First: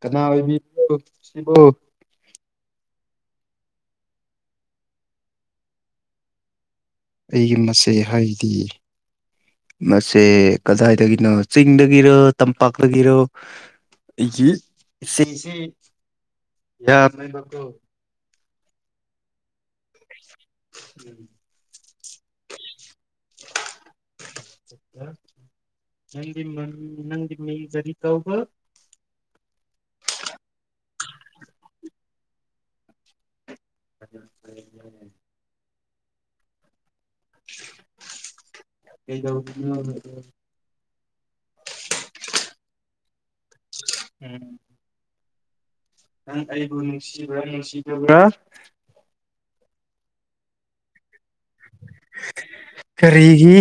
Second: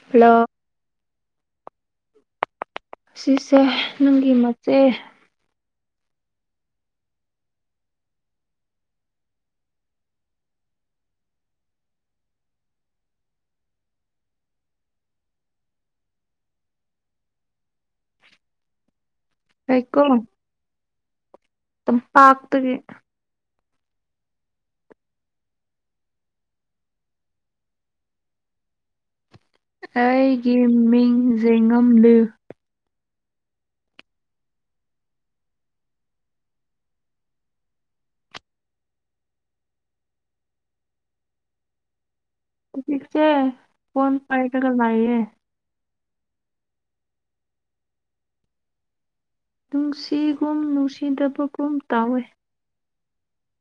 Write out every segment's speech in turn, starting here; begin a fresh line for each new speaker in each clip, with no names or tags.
ꯀꯥꯅ
ꯍꯜꯂꯣ
ꯑꯣꯏꯕꯤꯕꯅꯣ ꯁꯤꯕꯨ
ꯑꯁꯤꯁꯦ ꯅꯪꯒꯤ ꯃꯆꯦ
ꯑꯩꯒꯤ ꯃꯆꯦ ꯍꯥꯏꯗꯤ ꯃꯁꯦ ꯀꯗꯥꯏꯗꯒꯤꯅꯣ ꯆꯤꯡꯗꯒꯤꯔꯣ ꯇꯝꯄꯥꯛꯇꯒꯤꯔꯣ [inaudible]
ꯑꯩꯀꯣ
[inaudible]
ꯑꯗꯨꯝ ꯄꯥꯥꯛꯇꯒꯤ
[inaudible] [inaudible]
ꯑꯩꯒꯤ ꯃꯤꯡ ꯖꯦꯡꯉꯝꯂꯨ
[inaudible] ꯀꯩꯗꯧꯔꯤꯅꯣ
[inaudible] ꯏꯆꯦ ꯐꯣꯟ ꯄꯥꯏꯔꯒ ꯂꯩꯌꯦ
ꯅꯪ ꯑꯩꯕꯨ ꯅꯨꯡꯁꯤꯕ꯭ꯔꯥ ꯅꯨꯡꯁꯤꯗꯕ꯭ꯔꯥ
ꯅꯨꯡꯁꯤꯒꯨꯝ ꯅꯨꯡꯁꯤꯗꯕꯒꯨꯝ ꯇꯥꯎꯋꯦ
ꯀꯔꯤꯒꯤ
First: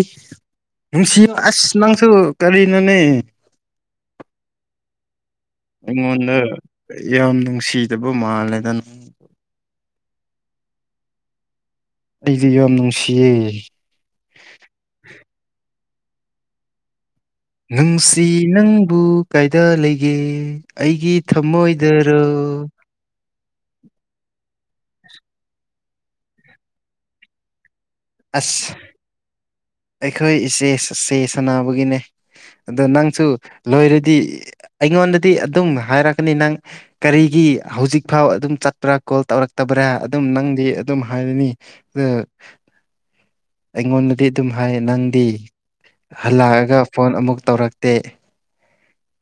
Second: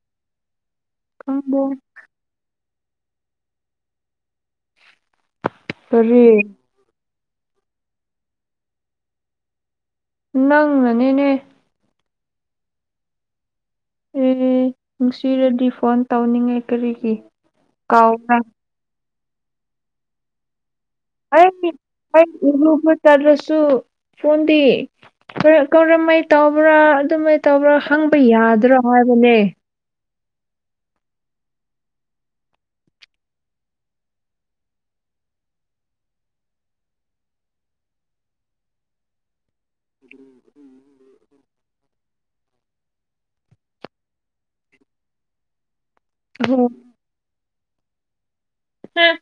ꯅꯨꯡꯁꯤꯎ
ꯈꯪꯕꯣ
ꯑꯁ ꯅꯪꯁꯨ ꯀꯔꯤ ꯅꯣꯅꯦ
ꯀꯔꯤ
ꯑꯩꯉꯣꯟꯗ ꯌꯥꯝ ꯅꯨꯡꯁꯤꯗꯕ ꯃꯥꯜꯂꯦꯗ ꯅꯪ
ꯅꯪꯅꯅꯤꯅꯦ
ꯑꯩꯗꯤ ꯌꯥꯝ ꯅꯨꯡꯁꯤꯌꯦ
ꯑꯦ ꯅꯨꯡꯁꯤꯔꯗꯤ ꯐꯣꯟ ꯇꯧꯅꯤꯡꯉꯦ ꯀꯔꯤꯒꯤ
ꯅꯨꯡꯁꯤ
ꯀꯥꯎꯕ꯭ꯔꯥ
ꯅꯪꯕꯨ ꯀꯩꯗ ꯂꯩꯒꯦ ꯑꯩꯒꯤ
ꯑꯩ
ꯊꯃꯣꯏꯗꯔꯣ
ꯑꯩ ꯏꯔꯨꯕ ꯆꯥꯠꯂꯁꯨ ꯐꯣꯟꯗꯤ ꯀꯔ ꯀꯔꯝꯃꯥꯏ ꯇꯧꯕ꯭ꯔꯥ ꯑꯗꯨꯃꯥꯏ ꯇꯧꯕ꯭ꯔꯥ ꯍꯪꯕ
ꯑꯁ
ꯌꯥꯗ꯭ꯔꯣ ꯍꯥꯏꯕꯅꯦ
ꯑꯩꯈꯣꯏ ꯏꯆꯦ ꯁꯨ ꯆꯦꯁ ꯁꯥꯟꯅꯕꯒꯤꯅꯦ ꯑꯗꯣ ꯅꯪꯁꯨ ꯂꯣꯏꯔꯗꯤ ꯑꯩꯉꯣꯟꯗꯗꯤ ꯑꯗꯨꯝ ꯍꯥꯏꯔꯛꯀꯅꯤ ꯅꯪ ꯀꯔꯤꯒꯤ ꯍꯧꯖꯤꯛ ꯐꯥꯎ ꯑꯗꯨꯝ ꯆꯠꯄ꯭ꯔꯥ ꯀꯣꯜ ꯇꯧꯔꯛ ꯇꯕ꯭ꯔꯥ ꯑꯗꯨꯝ ꯅꯪꯗꯤ ꯑꯗꯨꯝ ꯍꯥꯏꯔꯅꯤ ꯗꯣ ꯑꯩꯉꯣꯟꯗꯗꯤ ꯑꯗꯨꯝ ꯍꯥꯏ ꯅꯪꯗꯤ
ꯑꯣ
ꯍꯜꯂꯥꯑꯒ ꯐꯣꯟ ꯑꯃꯨꯛ ꯇꯧꯔꯛ ꯇꯦ
[unintelligible]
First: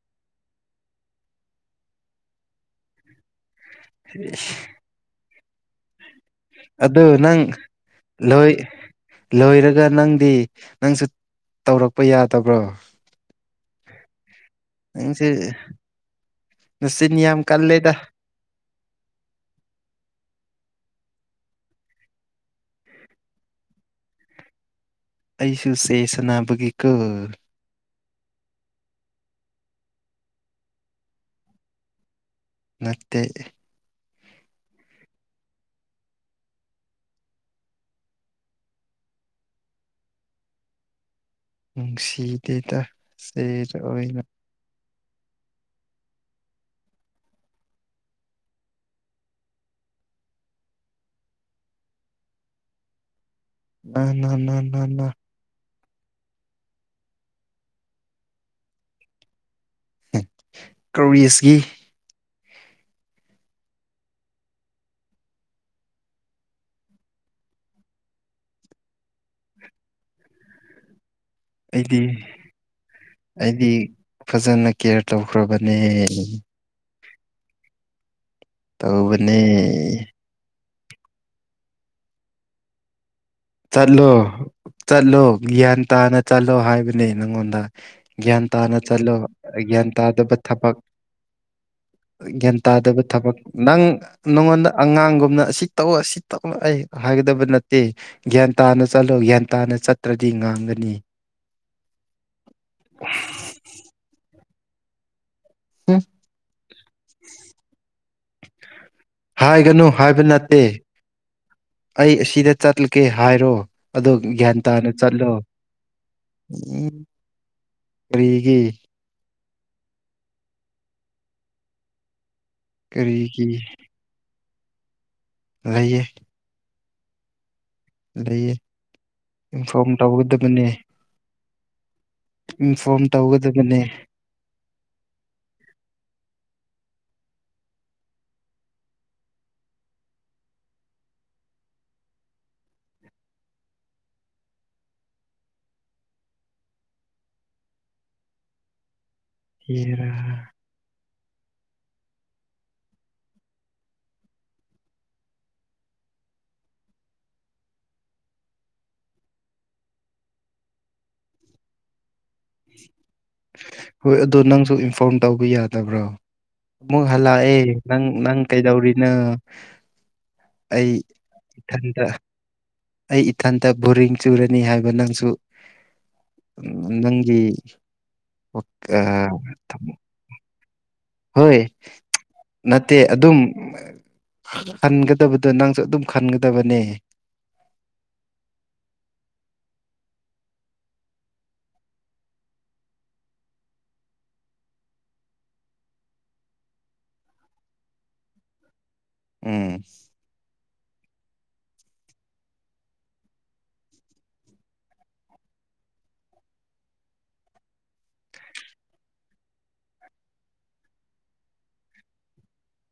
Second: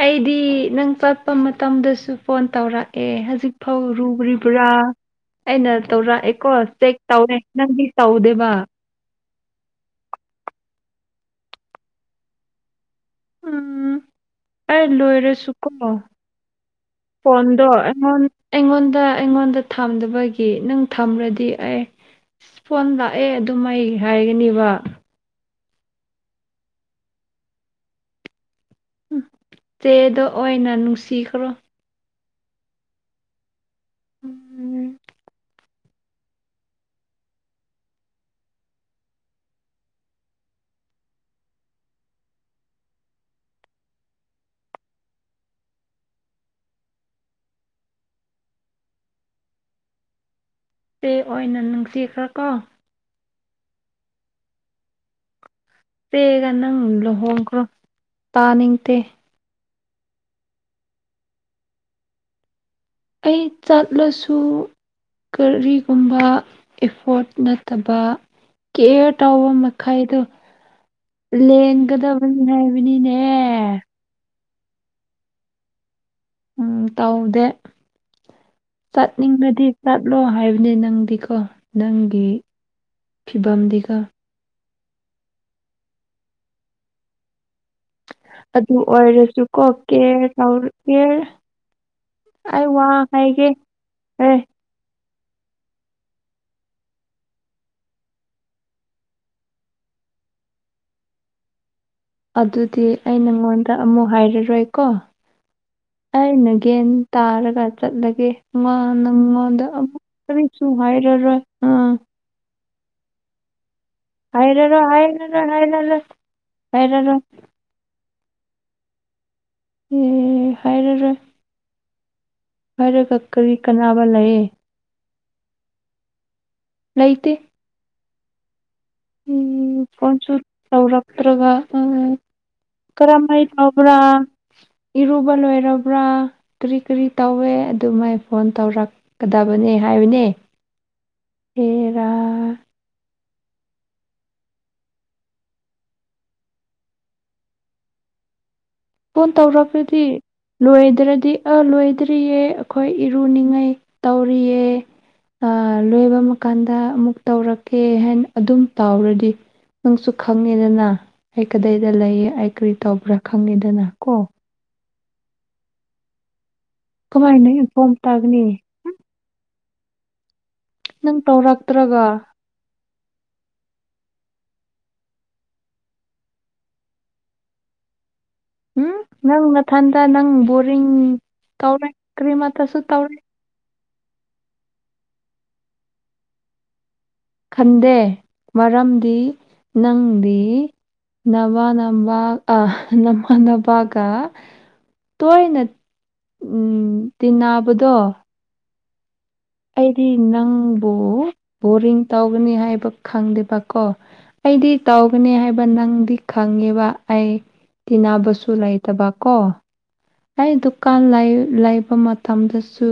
ꯑꯩꯗꯤ ꯅꯪ ꯆꯠꯄ ꯃꯇꯝꯗꯁꯨ ꯐꯣꯟ ꯇꯧꯔꯛꯑꯦ ꯍꯧꯖꯤꯛ ꯐꯧ ꯔꯨꯔꯤꯕ꯭ꯔꯥ ꯑꯩꯅ ꯇꯧꯔꯛꯑꯦ
ꯑꯗꯨ ꯅꯪ ꯂꯣꯏ ꯂꯣꯏꯔꯒ ꯅꯪꯗꯤ ꯅꯪꯁꯨ ꯇꯧꯔꯛꯄ ꯌꯥꯗꯕ꯭ꯔꯣ
ꯎꯝ ꯑꯩ
ꯅꯪꯁꯦ
ꯂꯣꯏꯔꯁꯨꯀꯣ
ꯅꯆꯤꯟ ꯌꯥꯝ
ꯐꯣꯟꯗꯣ
ꯀꯜꯂꯦꯗ
ꯑꯩꯉꯣꯟ ꯑꯩꯉꯣꯟꯗ ꯑꯩꯉꯣꯟꯗ ꯊꯝꯗꯕꯒꯤ ꯅꯪ ꯊꯝꯔꯗꯤ ꯑꯩ ꯐꯣꯟ ꯂꯥꯛꯑꯦ ꯑꯗꯨꯝ ꯑꯩ ꯍꯥꯏꯒꯅꯦꯕꯥ
ꯑꯩꯁꯨ ꯆꯦ ꯁꯥꯅꯕꯒꯤ ꯀꯣ
ꯎꯝ ꯆꯦꯗꯣ ꯑꯣꯏꯅ ꯅꯨꯡꯁꯤꯈ꯭ꯔꯣ
ꯅꯠꯇꯦ
ꯎꯝ
ꯅꯨꯡꯁꯤꯗꯦꯗꯤ ꯆꯦꯗ ꯑꯣꯏꯅ
ꯆꯦ ꯑꯣꯏꯅ ꯅꯨꯡꯁꯤꯈ꯭ꯔꯣꯀꯣ
ꯅ ꯅ ꯅ ꯅ ꯅ
ꯆꯦꯒ ꯅꯪ ꯂꯨꯍꯣꯡꯈ꯭ꯔꯣ ꯇꯥꯅꯤꯡꯇꯦ
ꯀꯧꯔꯤꯁꯒꯤ
ꯑꯩ ꯆꯠꯂꯁꯨ ꯀꯔꯤꯒꯨꯝꯕ ꯑꯦꯐꯣꯔꯠ ꯅꯠꯇꯕ ꯀꯦꯌꯔ ꯇꯧꯕ ꯃꯈꯩꯗꯣ
ꯑꯩꯗꯤ
ꯂꯦꯡꯒꯗꯕꯅꯤ ꯍꯥꯏꯕꯅꯤꯅꯦ
ꯑꯩꯗꯤ ꯐꯖꯅ ꯀꯦꯌꯔ ꯇꯧꯈ꯭ꯔꯕꯅꯦ
ꯎꯝ ꯇꯧꯗꯦ
ꯇꯧꯕꯅꯦ
ꯆꯠꯅꯤꯡꯕꯗꯤ ꯆꯠꯂꯣ ꯍꯥꯏ ꯅꯦ ꯅꯪꯗꯤꯀꯣ ꯅꯪꯒꯤ ꯐꯤꯕꯝꯗꯤꯀꯣ
ꯆꯠꯂꯣ ꯆꯠꯂꯣ ꯒ꯭ꯌꯥꯟ ꯇꯥꯅ ꯆꯠꯂꯣ ꯍꯥꯏꯕꯅꯦ ꯅꯪꯉꯣꯟꯗ ꯒ꯭ꯌꯥꯟ
ꯑꯗꯨ
ꯇꯥꯅ ꯆꯠꯂꯣ
ꯑꯣꯏꯔꯁꯨꯀꯣ
ꯒ꯭ꯌꯥꯟ
ꯀꯦꯌꯔ
ꯇꯥꯗꯕ
ꯇꯧ
ꯊꯕꯛ
ꯀꯦꯌꯔ
ꯒ꯭ꯌꯥꯟ
ꯑꯩ ꯋꯥ
ꯇꯥꯗꯕ ꯊꯕꯛ
ꯍꯥꯏꯒꯦ
ꯅꯪ
ꯑꯦ
ꯅꯉꯣꯟꯗ ꯑꯉꯥꯡꯒꯨꯝ ꯅ ꯑꯁꯤ ꯇꯧꯑꯣ ꯑꯁꯤ ꯇꯧꯑꯣ ꯑꯩ ꯍꯥꯏꯒꯗꯕ ꯅꯠꯇꯦ ꯒ꯭ꯌꯥꯟ ꯇꯥꯅ ꯆꯠꯂꯣ ꯒ꯭ꯌꯥꯟ ꯇꯥꯅ ꯆꯠꯇ꯭ꯔꯗꯤ ꯉꯥꯡꯒꯅꯤ
ꯑꯗꯨꯗꯤ ꯑꯩ ꯅꯉꯣꯟꯗ ꯑꯃꯨꯛ ꯍꯥꯏꯔꯔꯣꯏꯀꯣ
ꯎꯝ
ꯑꯩꯅ ꯒ꯭ꯌꯥꯟ ꯇꯥꯔꯒ ꯆꯠꯂꯒꯦ ꯃꯥ ꯅꯉꯣꯟꯗ
ꯍꯥꯏꯒꯅꯨ
ꯑꯃꯨꯛ
ꯍꯥꯏꯕ ꯅꯠꯇꯦ
ꯀ꯭ꯔꯤꯁꯨ ꯍꯥꯏꯔꯔꯣꯏ ꯑꯥ
ꯑꯩ ꯑꯁꯤꯗ ꯆꯠꯂꯒꯦ ꯍꯥꯏꯔꯣ ꯑꯗꯣ ꯒ꯭ꯌꯥꯟ
ꯍꯥꯏꯔꯔꯣꯏ
ꯇꯥꯅ ꯆꯠꯂꯣ
ꯍꯥꯏꯔꯔꯣꯏ ꯍꯥꯏꯔꯔꯣꯏ
ꯎꯝ
ꯍꯥꯏꯔꯔꯣꯏ
ꯀꯔꯤꯒꯤ
ꯑꯦ ꯍꯥꯏꯔꯔꯣꯏ ꯍꯥꯏꯔꯒ
ꯀꯔꯤꯒꯤ
ꯀꯔꯤ ꯀꯥꯟꯅꯕ ꯂꯩꯌꯦ
ꯂꯩꯌꯦ
ꯂꯩꯇꯦ
ꯂꯩꯌꯦ
ꯎꯝ
ꯏꯟꯐꯣꯔꯝ
ꯐꯣꯟꯁꯨ
ꯇꯧꯒꯗꯕꯅꯦ ꯏꯟꯐꯣꯔꯝ
ꯀꯔꯝ ꯍꯥꯏ
ꯇꯧꯒꯗꯕꯅꯦ
ꯇꯧꯕ꯭ꯔꯥ ꯏꯔꯨꯕ ꯂꯣꯏꯔꯕ꯭ꯔꯥ ꯀꯔꯤ ꯀꯔꯤ ꯇꯧꯋꯦ ꯑꯗꯨꯃꯥꯏ ꯐꯣꯟ ꯇꯧꯔꯛꯀꯗꯕꯅꯦ ꯍꯥꯏꯕꯅꯦ ꯍꯦꯔꯥ ꯐꯣꯟ ꯇꯧꯔꯛꯄꯗꯤ
ꯍꯦꯔꯥ
ꯂꯣꯏꯗ꯭ꯔꯗꯤ ꯑꯥ ꯂꯣꯏꯗ꯭ꯔꯤꯌꯦ ꯑꯈꯣꯏ ꯏꯔꯨꯅꯤꯡꯉꯥꯏ ꯇꯧꯔꯤꯌꯦ ꯑꯥꯥ ꯂꯣꯏꯕ ꯃ ꯀꯥꯟꯗ ꯑꯃꯨꯛ ꯇꯧꯔꯛꯀꯦ ꯍꯥꯏꯅ ꯑꯗꯨꯝ ꯇꯥꯎꯔꯗꯤ ꯅꯪꯁꯨ ꯈꯪꯉꯦꯗꯅ ꯑꯩ ꯀꯗꯥꯏꯗ ꯂꯩ ꯑꯩ ꯀꯔꯤ ꯇꯧꯕ꯭ꯔꯥ ꯈꯪꯉꯤꯗꯅ
ꯍꯣꯏ ꯑꯗꯣ ꯅꯪꯁꯨ ꯏꯟꯐꯣꯔꯝ ꯇꯧꯕ ꯌꯥꯗꯕ꯭ꯔꯣ ꯑꯃꯨꯛ
ꯀꯃꯥꯏꯅ
ꯍꯜꯂꯛꯑꯦ
ꯏꯟꯐꯣꯝ
ꯅꯪ ꯅꯪ
ꯇꯧꯒꯅꯤ
ꯀꯩꯗꯧꯔꯤꯅꯣ ꯑꯩ
ꯅꯪ ꯇꯧꯔꯛꯇ꯭ꯔꯒ
ꯏꯊꯟꯇ ꯑꯩ ꯏꯊꯟꯇ ꯕꯣꯔꯤꯡ ꯆꯨꯔꯅꯤ ꯍꯥꯏꯕ ꯅꯪꯁꯨ ꯎꯝ ꯅꯪꯒꯤ
ꯎꯝ ꯅꯪ ꯅꯊꯟꯗ ꯅꯪ ꯕꯣꯔ
ꯍꯣꯏ ꯅꯠꯇꯦ
ꯇꯧꯔꯦ
ꯑꯗꯨꯝ ꯈꯟꯒꯗꯕꯗꯣ ꯅꯪꯁꯨ ꯑꯗꯨꯝ ꯈꯟꯒꯗꯕꯅꯦ
ꯈꯟꯗꯦ ꯃꯔꯝꯗꯤ ꯅꯪꯗꯤ ꯅꯃꯥ ꯅꯝꯕ ꯑ ꯅꯃꯥ ꯅꯄꯥꯒ ꯇꯣꯏꯅ ꯎꯝ ꯇꯤꯟꯅꯕꯗꯣ
ꯎꯝ
ꯑꯩꯗꯤ ꯅꯪꯕꯨ ꯕꯣꯔꯤꯡ ꯇꯧꯒꯅꯤ ꯍꯥꯏꯕ ꯈꯪꯗꯦꯕꯀꯣ ꯑꯩꯗꯤ ꯇꯧꯒꯅꯤ ꯍꯥꯏꯕ ꯅꯪꯗꯤ ꯈꯪ ꯈꯪꯉꯤꯕ ꯑꯩ ꯇꯤꯟꯅꯕꯁꯨ ꯂꯩꯇꯕ ꯀꯣ ꯑꯩ ꯗꯨꯀꯥꯟ ꯂꯩ ꯂꯩꯕ ꯃꯇꯝꯗꯁꯨ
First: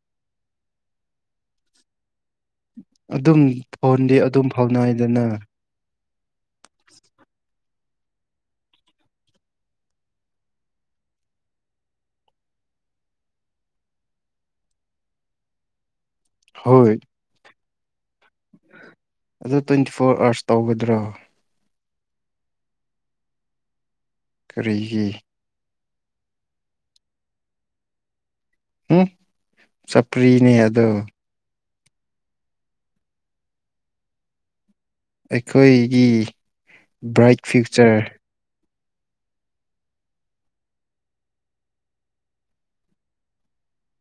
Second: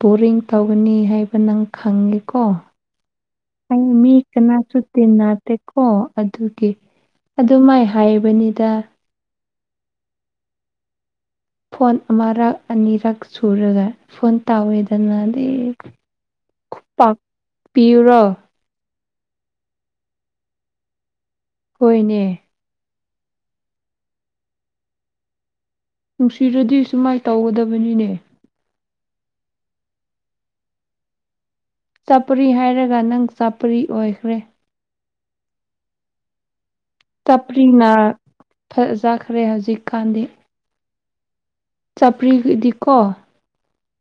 ꯕꯣꯔꯤꯡ ꯇꯧꯒꯅꯤ ꯍꯥꯏꯕ ꯅꯪ ꯈꯪꯉꯤꯀꯣ
ꯑꯗꯨꯝ
ꯑꯩ ꯃꯤ
ꯐꯣꯟꯗꯤ ꯑꯗꯨꯝ
ꯀꯅꯥꯁꯨ
ꯐꯥꯎꯅꯩꯗꯅ
ꯇꯤꯟꯅꯥꯗꯦꯀꯣ ꯑꯗꯨꯒꯤ ꯑꯗꯨ ꯃꯥꯏ ꯍꯥꯏꯕꯅꯤꯗ ꯐꯣꯟ ꯑꯃꯔꯛ ꯑꯅꯤꯔꯛ ꯁꯨꯔꯒ ꯐꯣꯟ ꯇꯧꯋꯦꯗꯅ ꯗꯤ
ꯍꯣꯏ
ꯄꯤꯌꯨꯔꯣ
ꯑꯗꯣ ꯇ꯭ꯋꯦꯟꯇꯤ ꯐꯣꯔ ꯑꯋꯥ꯭ꯔꯁ ꯇꯧꯒꯗ꯭ꯔꯣ
ꯍꯣꯏꯅꯦ
ꯀꯔꯤꯒꯤ
ꯅꯨꯡꯁꯤꯔꯗꯤ ꯁꯨꯃꯥꯏꯅ ꯇꯧꯒꯗꯕꯅꯤꯅꯦ
ꯎꯝ ꯆꯄ꯭ꯔꯤꯅꯦ ꯑꯗꯣ
ꯆꯄꯔꯤ ꯍꯥꯏꯔꯒ ꯅꯪ ꯆꯄꯔꯤ ꯑꯣꯏꯈ꯭ꯔꯦ
ꯑꯈꯣꯏꯒꯤ ꯕ꯭ꯔꯥꯏꯠ
ꯆꯥꯄ꯭ꯔꯤꯅ
ꯐ꯭ꯌꯨꯆꯔ
ꯐꯖꯈ꯭ꯔꯦ ꯍꯧꯖꯤꯛ ꯀꯥꯟꯗꯤ ꯆꯥꯄ꯭ꯔꯤꯒꯤꯗꯤꯀꯣ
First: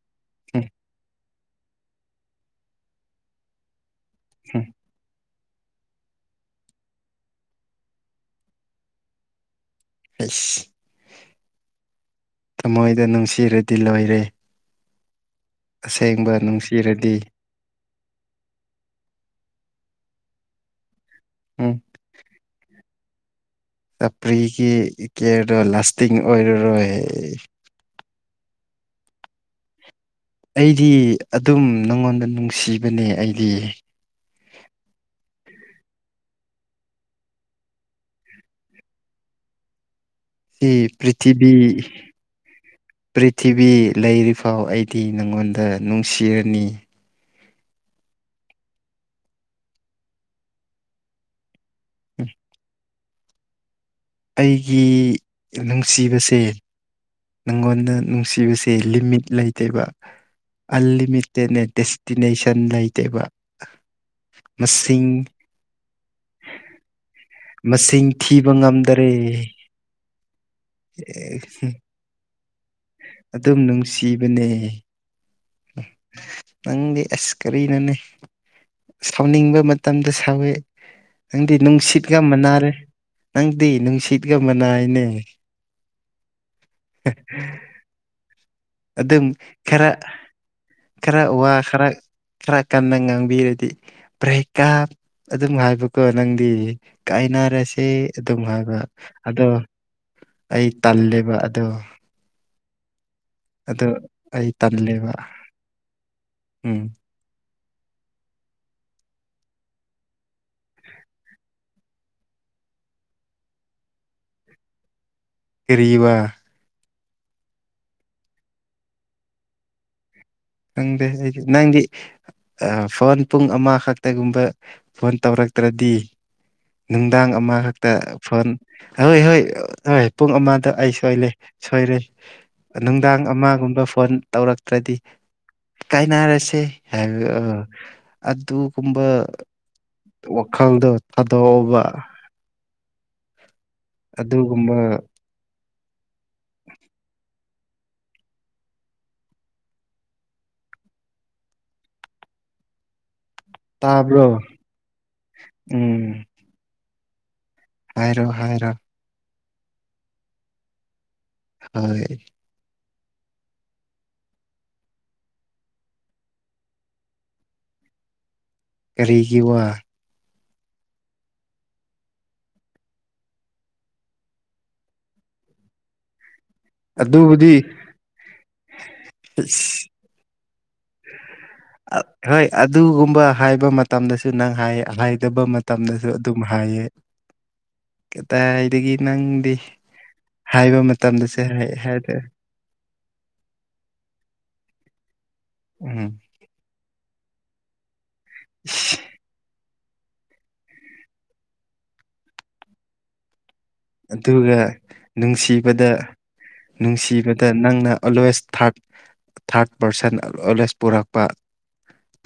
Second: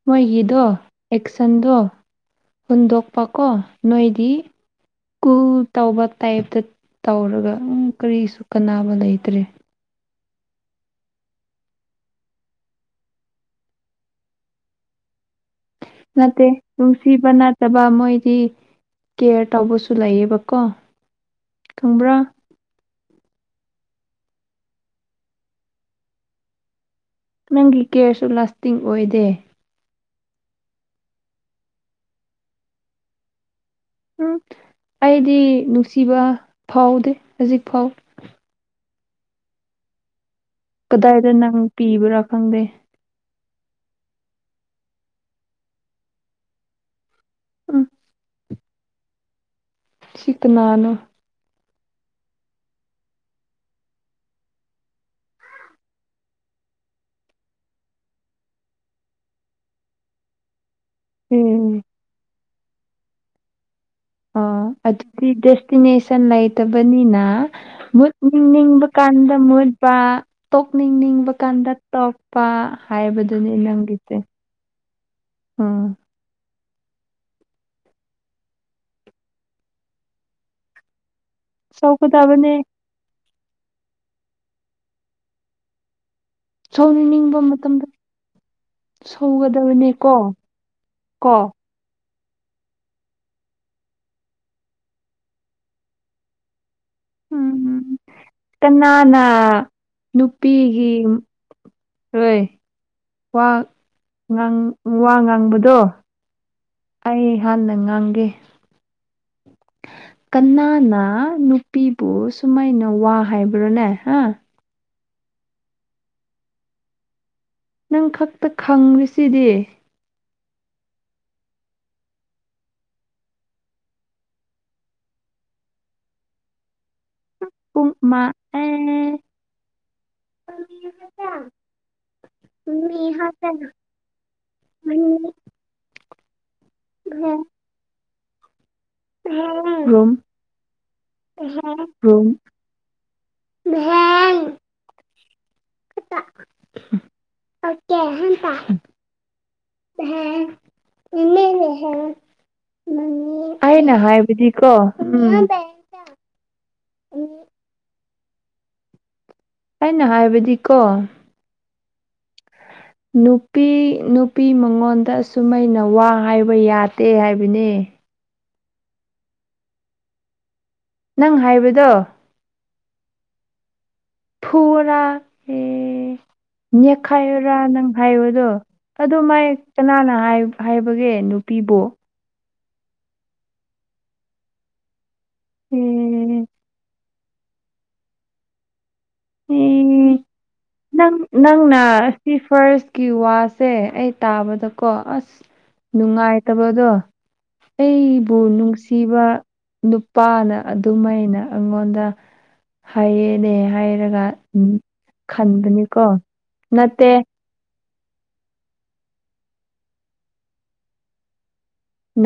ꯃꯣꯏꯒꯤꯗꯣ
ꯎꯝ
ꯑꯦꯛꯁꯟꯗꯣ ꯍꯨꯟꯗꯣꯛꯄꯀꯣ ꯅꯣꯏꯗꯤ
ꯎꯝ
ꯁ꯭ꯀꯨꯜ ꯇꯧꯕ ꯇꯥꯏꯞꯇ ꯇꯧꯔꯒ ꯀꯔꯤꯁꯨ ꯀꯥꯟꯅꯕ ꯂꯩꯇ꯭ꯔꯦ
ꯑꯁ ꯊꯃꯣꯏꯗ ꯅꯨꯡꯁꯤꯔꯗꯤ ꯂꯣꯏꯔꯦ ꯑꯁꯦꯡꯕ
ꯅꯠꯇꯦ
ꯅꯨꯡꯁꯤꯔꯗꯤ
ꯅꯨꯡꯁꯤꯕ ꯅꯠꯇꯕ ꯃꯣꯏ ꯍꯥꯏꯗꯤ ꯀꯦꯌꯔ ꯇꯧꯕꯁꯨ ꯂꯩꯌꯦꯕꯀꯣ
ꯎꯝ
ꯈꯪꯕ꯭ꯔꯥ
ꯇꯄ꯭ꯔꯤꯁꯤ ꯀꯤꯌ꯭ꯔꯗꯣ ꯂꯥꯁꯇꯤꯡ ꯑꯣꯏꯔꯔꯣꯏ
ꯅꯪꯒꯤ ꯀꯦꯌ꯭ꯔꯁꯨ ꯂꯥꯁꯇꯤꯡ ꯑꯣꯏꯗꯦ
ꯑꯩꯗꯤ ꯑꯗꯨꯝ ꯅꯉꯣꯟꯗ ꯅꯨꯡꯁꯤꯕꯅꯦ ꯑꯩꯗꯤ
ꯎꯝ ꯑꯩꯗꯤ ꯅꯨꯡꯁꯤꯕ ꯐꯥꯎꯗꯦ ꯍꯧꯖꯤꯛ ꯐꯥꯎ
ꯏ
ꯀꯗꯥꯏꯗ
ꯄ꯭ꯔꯤꯊꯤꯕꯤ
ꯅꯪ ꯄꯤꯕ꯭ꯔꯥ ꯈꯪꯗꯦ
ꯄ꯭ꯔꯤ ꯇꯤꯚꯤ ꯂꯩꯔꯤꯐꯥꯎ ꯑꯩꯗꯤ ꯅꯪꯉꯣꯟꯗ ꯅꯨꯡꯁꯤꯔꯅꯤ
ꯎꯝ ꯁꯤ ꯀꯅꯥꯅꯣ
[inaudible] ꯑꯩꯒꯤ ꯅꯨꯡꯁꯤꯕꯁꯦ ꯅꯪꯉꯣꯟꯗ ꯅꯨꯡꯁꯤꯕꯁꯦ ꯂꯤꯃꯤꯠ ꯂꯩꯇꯦꯕ ꯑꯟꯂꯤꯃꯤꯇꯦꯠꯅꯦ
ꯎꯝ
ꯗꯦꯁꯇꯤꯅꯦꯁꯟ ꯂꯩꯇꯦꯕ
ꯑꯣ
ꯃꯁꯤꯡ
ꯑꯗꯨꯗꯤ ꯗꯦꯁꯇꯤꯅꯦꯁꯟ ꯂꯩꯇꯕꯅꯤꯅ
ꯃꯁꯤꯡ ꯊꯤꯕ
ꯃꯨꯠꯅꯤꯡꯅꯤꯡꯕ
ꯉꯝꯗꯔꯦ
ꯀꯥꯟꯗ ꯃꯨꯠꯄ ꯇꯣꯛꯅꯤꯡꯅꯤꯡꯕ
ꯑꯦ,
ꯀꯥꯟꯗ ꯇꯣꯛ
ꯑꯗꯨꯝ ꯅꯨꯡꯁꯤꯕꯅꯦ
ꯎꯝ
ꯅꯪꯗꯤ ꯑꯁ ꯀꯔꯤꯅꯣꯅꯦ ꯁꯥꯎꯅꯤꯡꯕ ꯃꯇꯝꯗ ꯁꯥꯎꯋꯦ ꯅꯪꯗꯤ ꯅꯨꯡꯁꯤꯠꯀ
ꯁꯧꯒꯗꯕꯅꯦ
ꯃꯅꯥꯔꯦ ꯅꯪꯗꯤ ꯅꯨꯡꯁꯤꯠꯀ ꯃꯅꯥꯏꯅꯦ
ꯁꯧꯅꯅꯤꯡꯕ ꯃꯇꯝꯗ
ꯑꯗꯨꯝ
ꯁꯧꯒꯗꯕꯅꯦ
ꯈꯔ
ꯀꯣ
ꯈꯔ
ꯀꯣ
ꯋꯥ ꯈꯔ ꯈꯔ ꯀꯟꯅ ꯉꯥꯡꯕꯤꯔꯗꯤ ꯕ꯭ꯔꯦꯀꯞ ꯑꯗꯨꯝ ꯉꯥꯏꯕꯀꯣ ꯅꯪꯗꯤ ꯀꯥꯏꯅꯔꯁꯦ
ꯎꯝ
ꯑꯗꯨꯝ ꯍꯥꯏꯕ
ꯀꯅꯥꯅ
ꯑꯗꯣ ꯑꯩ
ꯅꯨꯄꯤꯒꯤ
ꯇꯜꯂꯦꯕ ꯑꯗꯣ
ꯍꯣꯏ ꯋꯥ
ꯑꯗꯣ ꯑꯩ
ꯉꯥꯡ ꯋꯥ
ꯇꯜꯂꯦꯕ
ꯉꯥꯡꯕꯗꯣ
ꯎꯝ
ꯑꯩ ꯍꯥꯟꯅ ꯉꯥꯡꯒꯦ [inaudible] ꯀꯅꯥꯅ ꯅꯨꯄꯤꯕꯨ ꯁꯨꯃꯥꯏꯅ ꯋꯥ ꯍꯥꯏꯕ꯭ꯔꯣꯅꯦ ꯍꯥ
ꯀꯔꯤ ꯋꯥ
ꯅꯪ ꯈꯛꯇ ꯈꯪꯔꯤꯁꯤꯗꯤ
ꯈꯪꯗꯦ ꯑꯩꯗꯤ ꯅꯪꯗꯤ ꯑꯥ ꯐꯣꯟ ꯄꯨꯡ ꯑꯃ ꯈꯛꯇꯒꯨꯝꯕ ꯐꯣꯟ ꯇꯧꯔꯛ ꯇ꯭ꯔꯗꯤ
[inaudible]
ꯅꯨꯡꯗꯥꯡ ꯑꯃꯈꯛꯇ
ꯄꯨꯡ ꯑꯃ
ꯐꯣꯟ ꯍꯣꯏ
ꯑꯦ
ꯍꯣꯏ ꯍꯣꯏ ꯄꯨꯡ ꯑꯃꯗ ꯑꯩ ꯁꯣꯏꯂꯩ ꯁꯣꯏ ꯔꯦ ꯅꯨꯡꯗꯥꯡ ꯑꯃꯒꯨꯝꯕ ꯐꯣꯟ ꯇꯧꯔꯛꯇ꯭ꯔꯗꯤ ꯀꯥꯏꯅꯔꯁꯦ ꯍꯥꯏꯔ ꯔ ꯑꯗꯨ ꯀꯨꯝꯕ
ꯔꯨꯝ
ꯋꯥꯈꯜꯗꯣ ꯊꯥꯗꯣꯛꯑꯣꯕ
ꯔꯨꯝ
ꯑꯗꯨꯒꯨꯝꯕ
[inaudible] [unintelligible] ꯑꯩꯅ
ꯇꯥꯕ꯭ꯔꯣ
ꯍꯥꯏꯕꯗꯤꯀꯣ ꯎꯝ
ꯎꯝ ꯍꯥꯏꯔꯣ ꯍꯥꯏꯔꯣ
ꯑꯩꯅ ꯍꯥꯏꯕꯗꯤꯀꯣ
ꯍꯣꯏ
ꯅꯨꯄꯤ ꯅꯨꯄꯤ ꯃꯉꯣꯟꯗ ꯑꯁꯨꯃꯩꯅ ꯋꯥ ꯍꯥꯏꯕ ꯌꯥꯗꯦ ꯍꯥꯏꯕꯅꯦ ꯑꯦ
ꯀꯔꯤꯒꯤ ꯋꯥ
ꯅꯪ ꯍꯥꯏꯕꯗꯣ ꯐꯨꯑꯣꯔꯥ ꯎꯝ
ꯑꯗꯨꯕꯨꯗꯤ
ꯅꯦꯛꯈꯥꯏꯌꯨꯔꯥ ꯅꯪ ꯍꯥꯏꯕꯗꯣ ꯑꯗꯨ ꯃꯥꯏ ꯀꯅꯥꯅ ꯍꯥꯏ ꯍꯥꯏꯕꯒꯦ ꯅꯨꯄꯤꯕꯨ
ꯍꯣꯏ ꯑꯗꯨꯒꯨꯝꯕ ꯍꯥꯏꯕ ꯃꯇꯝꯗꯁꯨ ꯅꯪ ꯍꯥꯏꯌꯦ ꯍꯥꯏꯗꯕ ꯃꯇꯝꯗꯁꯨ ꯑꯗꯨꯝ
ꯑꯦ
ꯍꯥꯏꯌꯦ ꯀꯗꯥꯏꯗꯒꯤ ꯅꯪꯗꯤ
ꯑꯦ
ꯍꯥꯏ
ꯅꯪ
ꯃꯇꯝꯗꯁꯨ
ꯅꯪꯅ
ꯍꯥꯏꯗꯦ
ꯁꯤ ꯐꯥꯔꯁꯀꯤ ꯋꯥꯁꯦ ꯑꯩ ꯇꯥꯕꯗꯀꯣ ꯑꯁ
ꯎꯝ
ꯅꯨꯡꯉꯥꯏꯇꯕꯗꯣ ꯑꯩꯕꯨ ꯅꯨꯡꯁꯤꯕ ꯅꯨꯄꯥꯅ ꯑꯗꯨꯃꯥꯏꯅ ꯑꯩꯉꯣꯟꯗ ꯍꯥꯏꯌꯦꯅꯦ ꯍꯥꯏꯔꯒ ꯎꯝ
ꯑꯗꯨꯒ ꯅꯨꯡꯁꯤꯕꯗ
ꯈꯟꯕꯅꯤꯀꯣ ꯅꯠꯇꯦ
ꯅꯨꯡꯁꯤꯕꯗ ꯅꯪꯅ ꯑꯣꯜꯋꯦꯁ ꯊꯥꯔꯠ ꯊꯥꯔꯠ ꯄꯥꯔꯁꯟ ꯑꯣꯜꯋꯦꯁ ꯄꯨꯔꯛꯄ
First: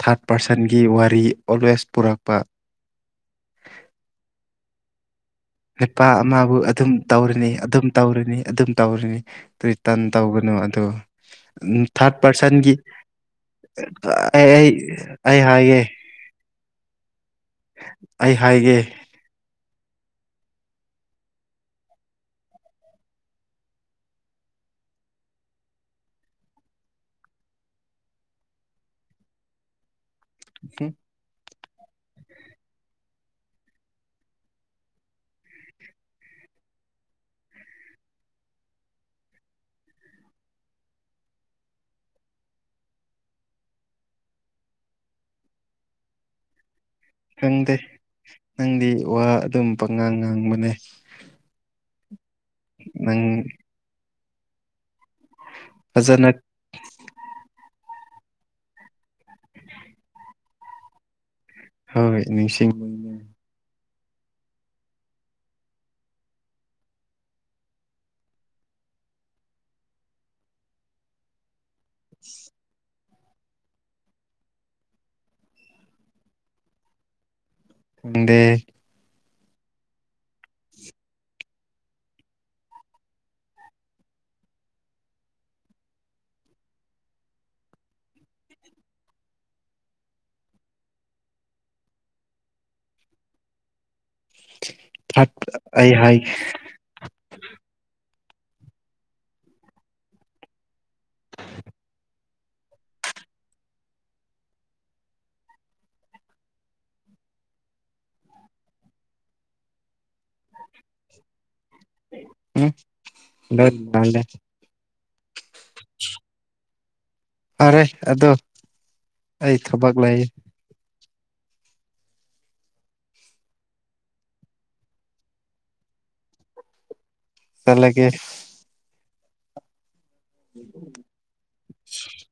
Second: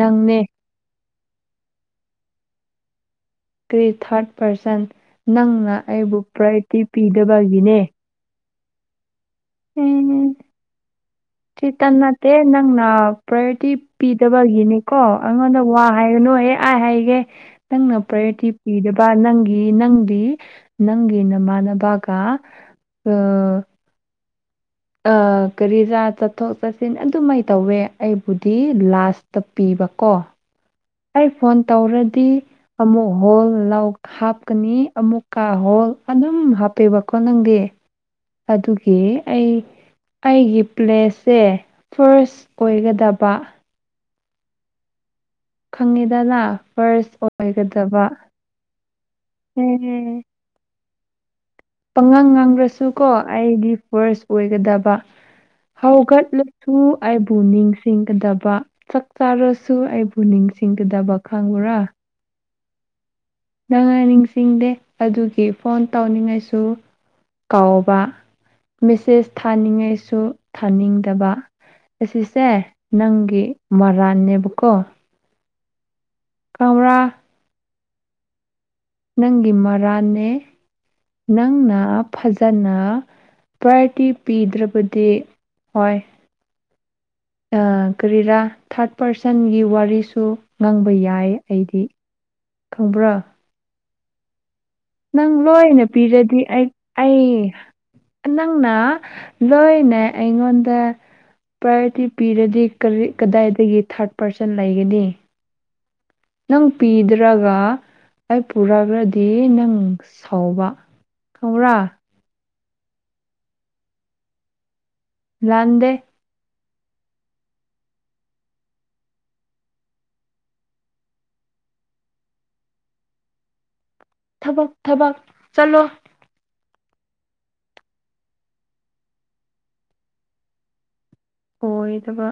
ꯊꯥꯔꯠ ꯄꯥꯔꯁꯟꯒꯤ ꯋꯥꯔꯤ ꯑꯣꯜꯋꯦꯁ ꯄꯨꯔꯛꯄ
ꯀꯔꯤ ꯊꯥꯔꯠ ꯄꯥꯔꯁꯟ ꯅꯪꯅ
ꯅꯨꯄꯥ
ꯑꯩꯕꯨ
ꯑꯃꯕꯨ
ꯄ꯭ꯔꯥꯏꯌꯣꯔꯤꯇꯤ
ꯑꯗꯨꯝ ꯇꯧꯔꯅꯤ
ꯄꯤꯗꯕꯒꯤꯅꯦ
ꯑꯗꯨꯝ ꯇꯧꯔꯅꯤ ꯑꯗꯨꯝ ꯇꯧꯔꯤꯅꯤ ꯊ꯭ꯔꯤꯇꯟ ꯇꯧꯒꯅꯨ ꯑꯗꯣ
ꯊ꯭ꯔꯤꯇꯟ
ꯊꯥꯔꯠ
ꯅꯠꯇꯦ
ꯄꯥꯔꯁꯟꯒꯤ
ꯅꯪꯅ ꯄ꯭ꯔꯥꯏꯌꯣꯔꯤꯇꯤ
ꯑꯩ ꯑꯩ
ꯄꯤꯗꯕꯒꯤꯅꯤꯀꯣ
ꯑꯩ
ꯑꯩꯉꯣꯟꯗ
ꯍꯥꯏꯒꯦ
ꯋꯥ ꯍꯥꯏꯔꯅꯨ ꯍꯣꯏꯍꯦ ꯑꯥꯏ ꯍꯥꯏꯒꯦ ꯅꯪꯅ
ꯑꯩ
ꯄ꯭ꯔꯥꯏꯌꯣꯔꯤꯇꯤ
ꯍꯥꯏꯒꯦ
ꯄꯤꯗꯕ ꯅꯪꯒꯤ ꯅꯪ ꯄꯤ ꯅꯪꯒꯤ ꯃꯥꯃꯥꯟꯅꯕꯒ ꯑꯥ ꯑ ꯀꯔꯤꯔ ꯆꯠꯊꯣꯛ ꯆꯠꯁꯤꯟ ꯑꯗꯨꯃꯥꯏꯅ ꯇꯧꯋꯦ ꯑꯩꯕꯨꯗꯤ ꯂꯥꯁꯇ ꯄꯤ ꯕꯀꯣ
ꯎꯝ
ꯑꯩ ꯐꯣꯟ ꯇꯧꯔꯗꯤ ꯑꯃꯨꯛ ꯍꯣꯜ ꯂꯥꯎꯠ ꯍꯥꯞꯀꯅꯤ ꯑꯃꯨꯛ ꯀꯥ ꯍꯣꯜ ꯑꯗꯨꯝ ꯗꯨꯝ ꯍꯥꯞꯄꯦꯕꯀꯣ ꯅꯪꯗꯤ ꯑꯗꯨꯒꯤ ꯑꯩ ꯑꯩꯒꯤ ꯄ꯭ꯂꯦꯁꯦ ꯐꯥꯔꯁ ꯑꯣꯏꯒꯗꯕ ꯈꯪꯉꯤꯗꯅ ꯐꯥꯔꯁ
ꯈꯪꯗꯦ
ꯑꯣꯏꯒꯗꯕ
ꯅꯪꯗꯤ ꯋꯥ ꯑꯗꯨꯝ ꯄꯪꯉꯥꯡ
ꯑꯦ
ꯉꯥꯡꯕꯅꯦ
ꯄꯥꯉꯥꯡ ꯉꯥꯡꯔꯁꯨ ꯀꯣ
ꯅꯪ
ꯑꯩꯗꯤ ꯐꯥꯔꯁ ꯑꯣꯏꯒꯗꯕ
ꯐꯖꯅ
ꯍꯧꯒꯠꯂꯁꯨ ꯑꯩꯕꯨ ꯅꯤꯡꯁꯤꯡ ꯁꯤꯡꯒꯗꯕ ꯆꯥꯛ ꯆꯥꯔꯁꯨ ꯑꯩꯕꯨ ꯅꯤꯡꯁꯤꯡꯒꯗꯕ ꯈꯪꯕ꯭ꯔꯥ
ꯍꯧꯔ ꯅꯤꯡꯁꯤꯡ
ꯅꯪꯅꯥ ꯅꯤꯡꯁꯤꯡꯗꯦ ꯑꯗꯨꯒꯤ ꯐꯣꯟ ꯇꯧꯅꯤꯡꯉꯥꯏꯁꯨ ꯀꯥꯎꯕ ꯃꯦꯁꯦꯁ ꯊꯥꯅꯤꯡꯉꯥꯏꯁꯨ ꯊꯥꯅꯤꯡꯗꯕ ꯑꯁꯤꯁꯦ ꯅꯪꯒꯤ ꯃꯔꯥꯟꯅꯦꯕꯀꯣ ꯀꯧꯕ꯭ꯔꯥ
ꯈꯪꯗꯦ
ꯅꯪꯒꯤ ꯃꯔꯥꯟꯅꯦ ꯅꯪꯅ ꯐꯖꯅ ꯄ꯭ꯔꯥꯏꯌꯣꯔꯤꯇꯤ ꯄꯤꯗ꯭ꯔꯕꯗꯤ ꯍꯣꯏ ꯑ ꯀꯔꯤꯔꯥ ꯊꯥꯔꯠ ꯄꯥꯔꯁꯟꯒꯤ ꯋꯥꯔꯤꯁꯨ ꯉꯥꯡꯕ ꯌꯥꯏ ꯑꯩꯗꯤ ꯈꯪꯕ꯭ꯔꯥ
ꯊꯥꯔꯠ
ꯅꯪ ꯂꯣꯏꯅ
ꯑꯩ ꯍꯥꯏ
ꯄꯤꯔꯗꯤ ꯑꯩ ꯑꯩ ꯅꯪꯅ ꯂꯣꯏꯅ ꯑꯩꯉꯣꯟꯗ ꯄ꯭ꯔꯥꯏꯌꯣꯔꯤꯇꯤ ꯄꯤꯔꯗꯤ ꯀꯔꯤ ꯀꯗꯥꯏꯗꯒꯤ ꯊꯥꯔꯠ ꯄꯥꯔꯁꯟ ꯂꯩꯒꯅꯤ ꯑꯗꯨꯝ ꯄꯤꯗ꯭ꯔꯒ ꯑꯩ ꯄꯨꯔꯒꯗꯤ ꯅꯪ ꯁꯥꯎꯕ ꯈꯪꯕ꯭ꯔꯥ
ꯎꯝ ꯅꯠ ꯇꯜꯂꯦ
ꯂꯥꯟꯗꯦ
ꯐꯔꯦ ꯑꯗꯣ ꯑꯩ ꯊꯕꯛ ꯂꯩꯌꯦ
ꯊꯕꯛ ꯊꯕꯛ ꯆꯠꯂꯣ
ꯆꯠꯂꯒꯦ [inaudible]
ꯑꯣꯏꯗꯕ